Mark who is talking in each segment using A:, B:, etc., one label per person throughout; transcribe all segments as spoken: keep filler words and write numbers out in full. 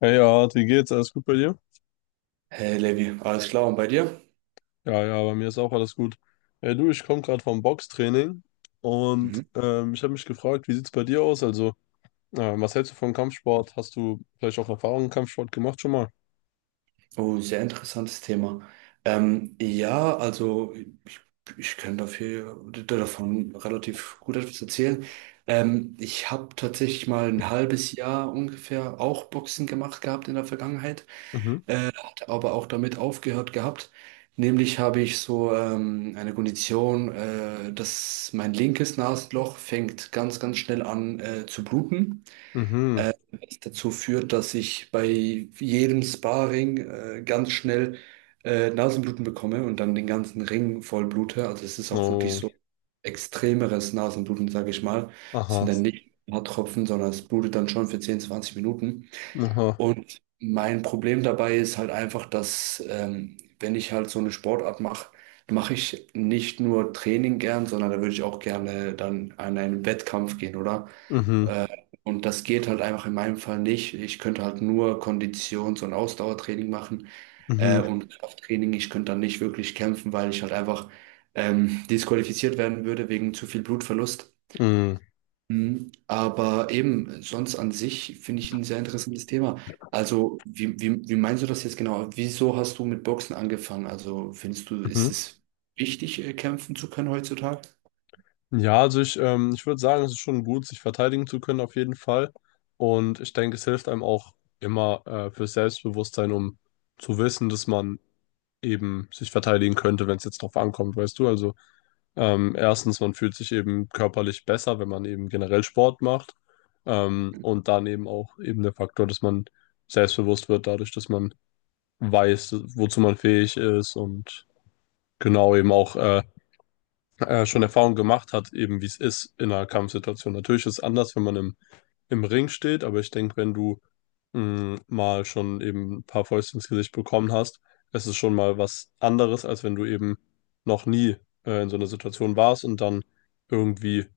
A: Hey, Art, wie geht's? Alles gut bei dir?
B: Hey Levi, alles klar und bei dir?
A: Ja, ja, bei mir ist auch alles gut. Hey, du, ich komme gerade vom Boxtraining und
B: Mhm.
A: ähm, ich habe mich gefragt, wie sieht's bei dir aus? Also, äh, was hältst du von Kampfsport? Hast du vielleicht auch Erfahrungen im Kampfsport gemacht schon mal?
B: Oh, sehr interessantes Thema. Ähm, ja, also ich, ich kann dafür, davon relativ gut etwas erzählen. Ähm, ich habe tatsächlich mal ein halbes Jahr ungefähr auch Boxen gemacht gehabt in der Vergangenheit,
A: Mhm,
B: aber auch damit aufgehört gehabt. Nämlich habe ich so ähm, eine Kondition, äh, dass mein linkes Nasenloch fängt ganz, ganz schnell an äh, zu bluten.
A: mhm,
B: Dazu führt, dass ich bei jedem Sparring äh, ganz schnell äh, Nasenbluten bekomme und dann den ganzen Ring voll blute. Also es ist auch wirklich
A: oh,
B: so extremeres Nasenbluten, sage ich mal. Es sind
A: aha,
B: dann nicht ein paar Tropfen, sondern es blutet dann schon für zehn, zwanzig Minuten.
A: aha,
B: Und mein Problem dabei ist halt einfach, dass ähm, wenn ich halt so eine Sportart mache, mache ich nicht nur Training gern, sondern da würde ich auch gerne dann an einen Wettkampf gehen, oder?
A: mhm,
B: Äh, und das geht halt einfach in meinem Fall nicht. Ich könnte halt nur Konditions- und Ausdauertraining machen äh,
A: mhm,
B: und Krafttraining. Ich könnte dann nicht wirklich kämpfen, weil ich halt einfach ähm, disqualifiziert werden würde wegen zu viel Blutverlust.
A: mhm,
B: Mhm. Aber eben, sonst an sich finde ich ein sehr interessantes Thema. Also, wie, wie, wie meinst du das jetzt genau? Wieso hast du mit Boxen angefangen? Also, findest du, ist
A: mhm.
B: es wichtig, äh, kämpfen zu können heutzutage?
A: Ja, also ich, ähm, ich würde sagen, es ist schon gut, sich verteidigen zu können auf jeden Fall. Und ich denke, es hilft einem auch immer äh, fürs Selbstbewusstsein, um zu wissen, dass man eben sich verteidigen könnte, wenn es jetzt drauf ankommt, weißt du? Also ähm, erstens, man fühlt sich eben körperlich besser, wenn man eben generell Sport macht. Ähm, und dann eben auch eben der Faktor, dass man selbstbewusst wird, dadurch, dass man weiß, wozu man fähig ist und genau eben auch äh, äh, schon Erfahrung gemacht hat, eben wie es ist in einer Kampfsituation. Natürlich ist es anders, wenn man im, im Ring steht, aber ich denke, wenn du mh, mal schon eben ein paar Fäuste ins Gesicht bekommen hast, es ist schon mal was anderes, als wenn du eben noch nie äh, in so einer Situation warst und dann irgendwie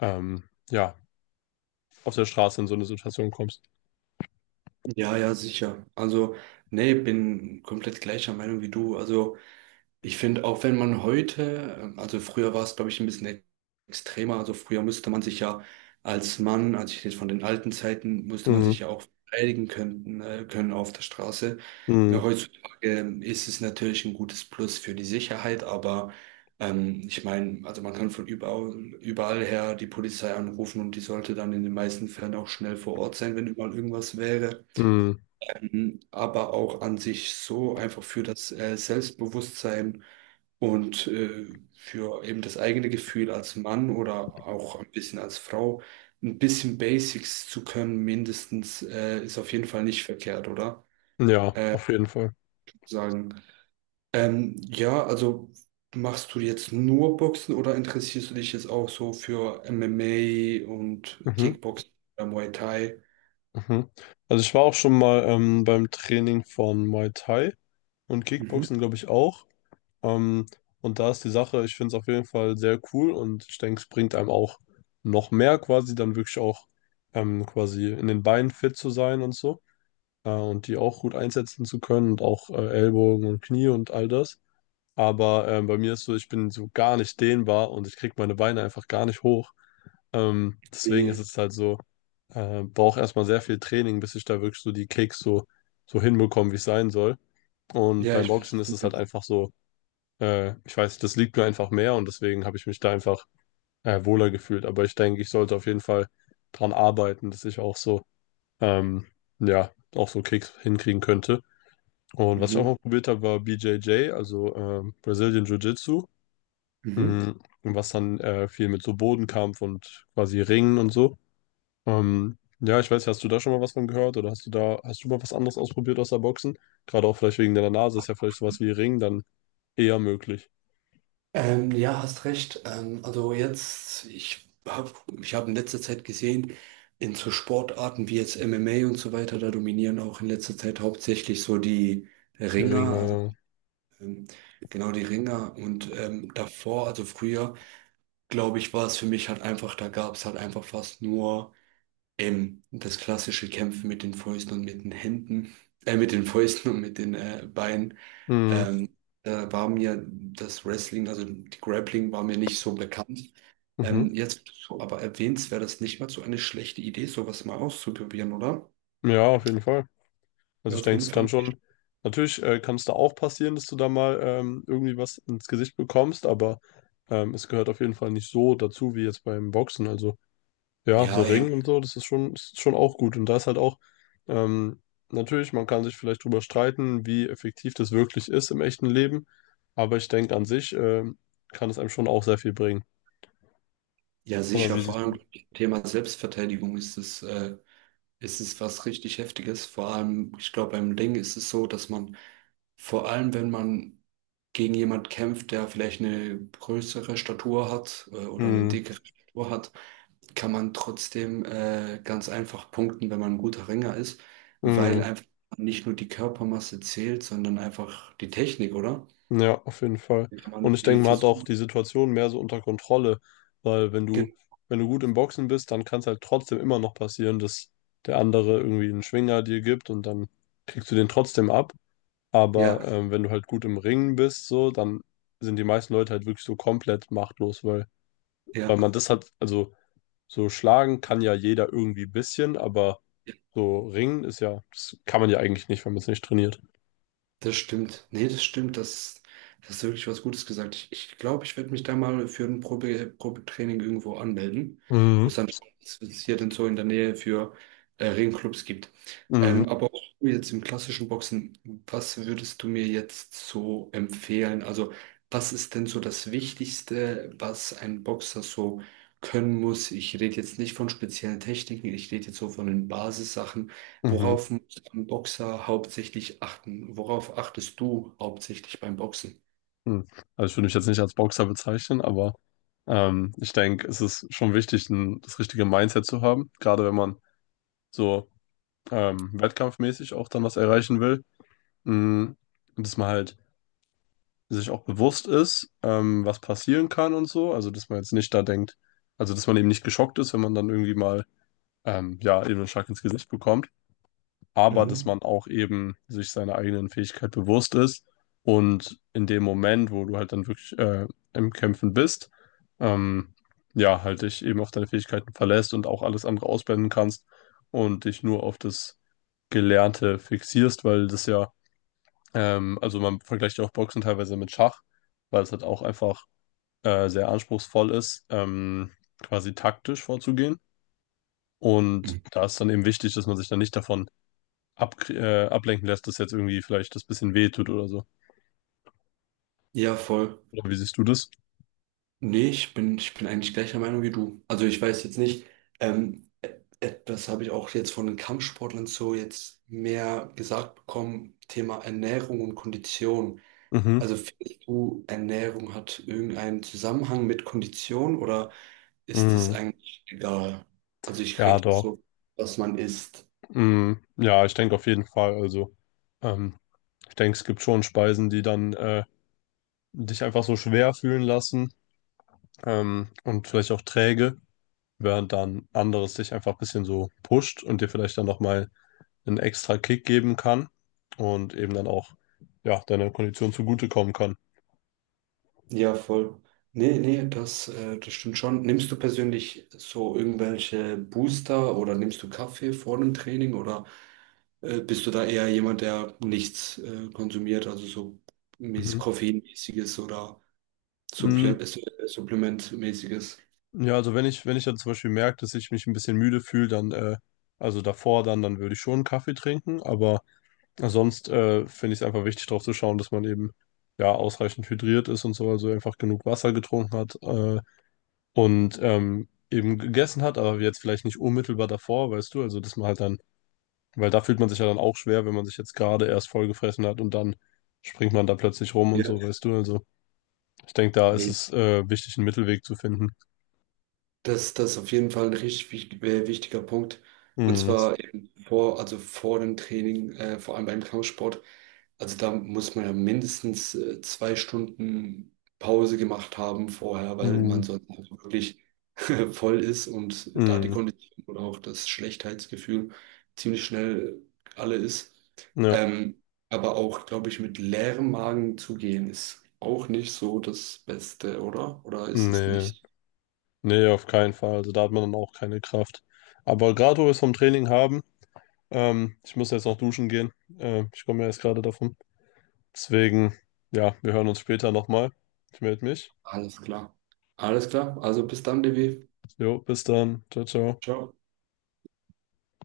A: ähm, ja, auf der Straße in so eine Situation kommst.
B: Ja, ja, sicher. Also, nee, bin komplett gleicher Meinung wie du. Also, ich finde, auch wenn man heute, ähm, also früher war es, glaube ich, ein bisschen ex- extremer. Also, früher musste man sich ja als Mann, also ich rede von den alten Zeiten, musste man
A: Mhm,
B: sich ja auch verteidigen können, äh, können auf der Straße.
A: mh,
B: Ja, heutzutage ist es natürlich ein gutes Plus für die Sicherheit, aber ähm, ich meine, also man kann von überall, überall her die Polizei anrufen und die sollte dann in den meisten Fällen auch schnell vor Ort sein, wenn überall irgendwas wäre,
A: mh,
B: aber auch an sich so einfach für das äh, Selbstbewusstsein und äh, für eben das eigene Gefühl als Mann oder auch ein bisschen als Frau, ein bisschen Basics zu können, mindestens, äh, ist auf jeden Fall nicht verkehrt, oder?
A: ja, auf jeden Fall.
B: Sagen. Ähm, ja, also machst du jetzt nur Boxen oder interessierst du dich jetzt auch so für M M A und
A: Mhm,
B: Kickboxen oder Muay Thai?
A: mhm. Also ich war auch schon mal ähm, beim Training von Muay Thai und
B: Mhm.
A: Kickboxen, glaube ich, auch. Ähm, und da ist die Sache, ich finde es auf jeden Fall sehr cool und ich denke, es bringt einem auch noch mehr quasi, dann wirklich auch ähm, quasi in den Beinen fit zu sein und so äh, und die auch gut einsetzen zu können und auch äh, Ellbogen und Knie und all das. Aber ähm, bei mir ist so, ich bin so gar nicht dehnbar und ich kriege meine Beine einfach gar nicht hoch. Ähm, deswegen ist
B: Wie-
A: es halt so, äh, brauche erstmal sehr viel Training, bis ich da wirklich so die Kicks so, so hinbekomme, wie es sein soll. Und
B: Ja,
A: beim
B: ich weiß,
A: Boxen
B: was
A: ist
B: du
A: es halt
B: meinst.
A: einfach so. Äh, ich weiß, das liegt mir einfach mehr und deswegen habe ich mich da einfach äh, wohler gefühlt. Aber ich denke, ich sollte auf jeden Fall dran arbeiten, dass ich auch so, ähm, ja, auch so Kicks hinkriegen könnte. Und was ich auch mal
B: Mhm.
A: probiert habe, war B J J, also ähm, Brazilian Jiu-Jitsu,
B: Mhm.
A: mhm. Was dann äh, viel mit so Bodenkampf und quasi Ringen und so. Ähm, ja, ich weiß, hast du da schon mal was von gehört oder hast du da, hast du mal was anderes ausprobiert außer Boxen? Gerade auch vielleicht wegen deiner Nase ist ja vielleicht sowas wie Ring dann eher möglich.
B: Ähm, ja, hast recht. Ähm, also jetzt, ich habe ich hab in letzter Zeit gesehen, in so Sportarten wie jetzt M M A und so weiter, da dominieren auch in letzter Zeit hauptsächlich so die
A: Die
B: Ringer, also
A: Ringe.
B: ähm, genau die Ringer. Und ähm, davor, also früher, glaube ich, war es für mich halt einfach, da gab es halt einfach fast nur ähm, das klassische Kämpfen mit den Fäusten und mit den Händen, äh, mit den Fäusten und mit den äh, Beinen. Ähm, Da war mir das Wrestling, also die Grappling war mir nicht so bekannt.
A: Mhm.
B: Ähm, jetzt, wo du so, aber erwähnst, wäre das nicht mal so eine schlechte Idee, sowas mal auszuprobieren, oder?
A: Ja, auf jeden Fall. Also
B: Ja,
A: ich
B: auf
A: denke,
B: jeden
A: es kann
B: Fall.
A: schon, natürlich äh, kann es da auch passieren, dass du da mal ähm, irgendwie was ins Gesicht bekommst, aber ähm, es gehört auf jeden Fall nicht so dazu wie jetzt beim Boxen. Also ja, so
B: Ja,
A: Ringen
B: eben.
A: und so, das ist schon, ist schon auch gut. Und da ist halt auch, ähm, natürlich, man kann sich vielleicht drüber streiten, wie effektiv das wirklich ist im echten Leben, aber ich denke, an sich ähm, kann es einem schon auch sehr viel bringen.
B: Ja,
A: Oder
B: sicher.
A: wie
B: Vor
A: siehst du
B: allem
A: das?
B: Thema Selbstverteidigung ist es, äh, ist es was richtig Heftiges. Vor allem, ich glaube, beim Ring ist es so, dass man, vor allem wenn man gegen jemand kämpft, der vielleicht eine größere Statur hat, äh, oder eine
A: Mhm.
B: dickere Statur hat, kann man trotzdem äh, ganz einfach punkten, wenn man ein guter Ringer ist, weil
A: Mhm.
B: einfach nicht nur die Körpermasse zählt, sondern einfach die Technik, oder?
A: Ja, auf jeden Fall.
B: Kann man
A: Und ich
B: irgendwie
A: denke, man hat auch
B: versuchen.
A: die Situation mehr so unter Kontrolle, weil wenn du,
B: ge-
A: wenn du gut im Boxen bist, dann kann es halt trotzdem immer noch passieren, dass der andere irgendwie einen Schwinger dir gibt und dann kriegst du den trotzdem ab. Aber
B: Ja,
A: ähm, wenn du halt gut im Ringen bist, so, dann sind die meisten Leute halt wirklich so komplett machtlos, weil, weil
B: ja.
A: man das hat, also so schlagen kann ja jeder irgendwie ein bisschen, aber so ringen ist ja, das kann man ja eigentlich nicht, wenn man es nicht trainiert.
B: Das stimmt. Nee, das stimmt. Das, das ist wirklich was Gutes gesagt. Ich glaube, ich, glaub, ich werde mich da mal für ein Probe, Probetraining irgendwo anmelden.
A: Mhm.
B: Muss dann schauen, was es hier denn so in der Nähe für äh, Ringclubs gibt.
A: Mhm.
B: Ähm, aber auch jetzt im klassischen Boxen, was würdest du mir jetzt so empfehlen? Also, was ist denn so das Wichtigste, was ein Boxer so können muss? Ich rede jetzt nicht von speziellen Techniken, ich rede jetzt so von den Basissachen.
A: Mhm.
B: Worauf beim Boxer hauptsächlich achten? Worauf achtest du hauptsächlich beim Boxen?
A: Hm. Also ich würde mich jetzt nicht als Boxer bezeichnen, aber ähm, ich denke, es ist schon wichtig, ein, das richtige Mindset zu haben, gerade wenn man so ähm, wettkampfmäßig auch dann was erreichen will. Hm. Und dass man halt sich auch bewusst ist, ähm, was passieren kann und so, also dass man jetzt nicht da denkt, also dass man eben nicht geschockt ist, wenn man dann irgendwie mal ähm, ja eben einen Schlag ins Gesicht bekommt. Aber dass
B: Mhm.
A: man auch eben sich seiner eigenen Fähigkeit bewusst ist und in dem Moment, wo du halt dann wirklich äh, im Kämpfen bist, ähm, ja, halt dich eben auf deine Fähigkeiten verlässt und auch alles andere ausblenden kannst und dich nur auf das Gelernte fixierst, weil das ja, ähm, also man vergleicht ja auch Boxen teilweise mit Schach, weil es halt auch einfach äh, sehr anspruchsvoll ist, ähm, quasi taktisch vorzugehen. Und
B: Mhm.
A: da ist dann eben wichtig, dass man sich dann nicht davon ab, äh, ablenken lässt, das jetzt irgendwie vielleicht das bisschen wehtut oder so.
B: Ja, voll.
A: Oder wie siehst du das?
B: Nee, ich bin, ich bin eigentlich gleicher Meinung wie du. Also ich weiß jetzt nicht, ähm, e- etwas habe ich auch jetzt von den Kampfsportlern so jetzt mehr gesagt bekommen, Thema Ernährung und Kondition.
A: Mhm.
B: Also findest du, Ernährung hat irgendeinen Zusammenhang mit Kondition oder ist es
A: Mhm.
B: eigentlich egal? Also ich
A: Ja,
B: rede jetzt
A: doch.
B: so, was man isst.
A: Mhm. Ja, ich denke auf jeden Fall. Also, ähm, ich denke, es gibt schon Speisen, die dann äh, dich einfach so schwer fühlen lassen ähm, und vielleicht auch träge, während dann anderes dich einfach ein bisschen so pusht und dir vielleicht dann nochmal einen extra Kick geben kann und eben dann auch ja, deiner Kondition zugutekommen kann.
B: Ja, voll. Nee, nee, das, äh, das stimmt schon. Nimmst du persönlich so irgendwelche Booster oder nimmst du Kaffee vor einem Training oder äh, bist du da eher jemand, der nichts äh, konsumiert, also so
A: Mhm.
B: mäßig koffeinmäßiges oder Supple
A: Mm.
B: äh, Supplementmäßiges?
A: Ja, also wenn ich, wenn ich dann zum Beispiel merke, dass ich mich ein bisschen müde fühle, dann, äh, also davor dann, dann würde ich schon einen Kaffee trinken, aber sonst äh, finde ich es einfach wichtig, darauf zu schauen, dass man eben ja ausreichend hydriert ist und so, also einfach genug Wasser getrunken hat, äh, und ähm, eben gegessen hat, aber jetzt vielleicht nicht unmittelbar davor, weißt du, also dass man halt dann, weil da fühlt man sich ja dann auch schwer, wenn man sich jetzt gerade erst vollgefressen hat und dann springt man da plötzlich rum und so,
B: Ja,
A: weißt du, also ich denke, da ist
B: nee.
A: es äh, wichtig, einen Mittelweg zu finden.
B: Das, das ist auf jeden Fall ein richtig wich- äh, wichtiger Punkt. Und
A: Mm,
B: zwar eben vor, also vor dem Training, äh, vor allem beim Kampfsport. Also da muss man ja mindestens äh, zwei Stunden Pause gemacht haben vorher, weil
A: mm,
B: man sonst einfach wirklich voll ist und da die
A: mm,
B: Kondition oder auch das Schlechtheitsgefühl ziemlich schnell alle ist.
A: ja,
B: Ähm, aber auch, glaube ich, mit leerem Magen zu gehen, ist auch nicht so das Beste, oder? Oder ist es
A: nee,
B: nicht?
A: nee, auf keinen Fall, also da hat man dann auch keine Kraft. Aber gerade wo wir es vom Training haben, ähm, ich muss jetzt noch duschen gehen, äh, ich komme ja erst gerade davon, deswegen, ja, wir hören uns später nochmal. Ich melde mich.
B: Alles klar. Alles klar. Also bis dann, Devi.
A: Jo, bis dann. Ciao, ciao.
B: Ciao.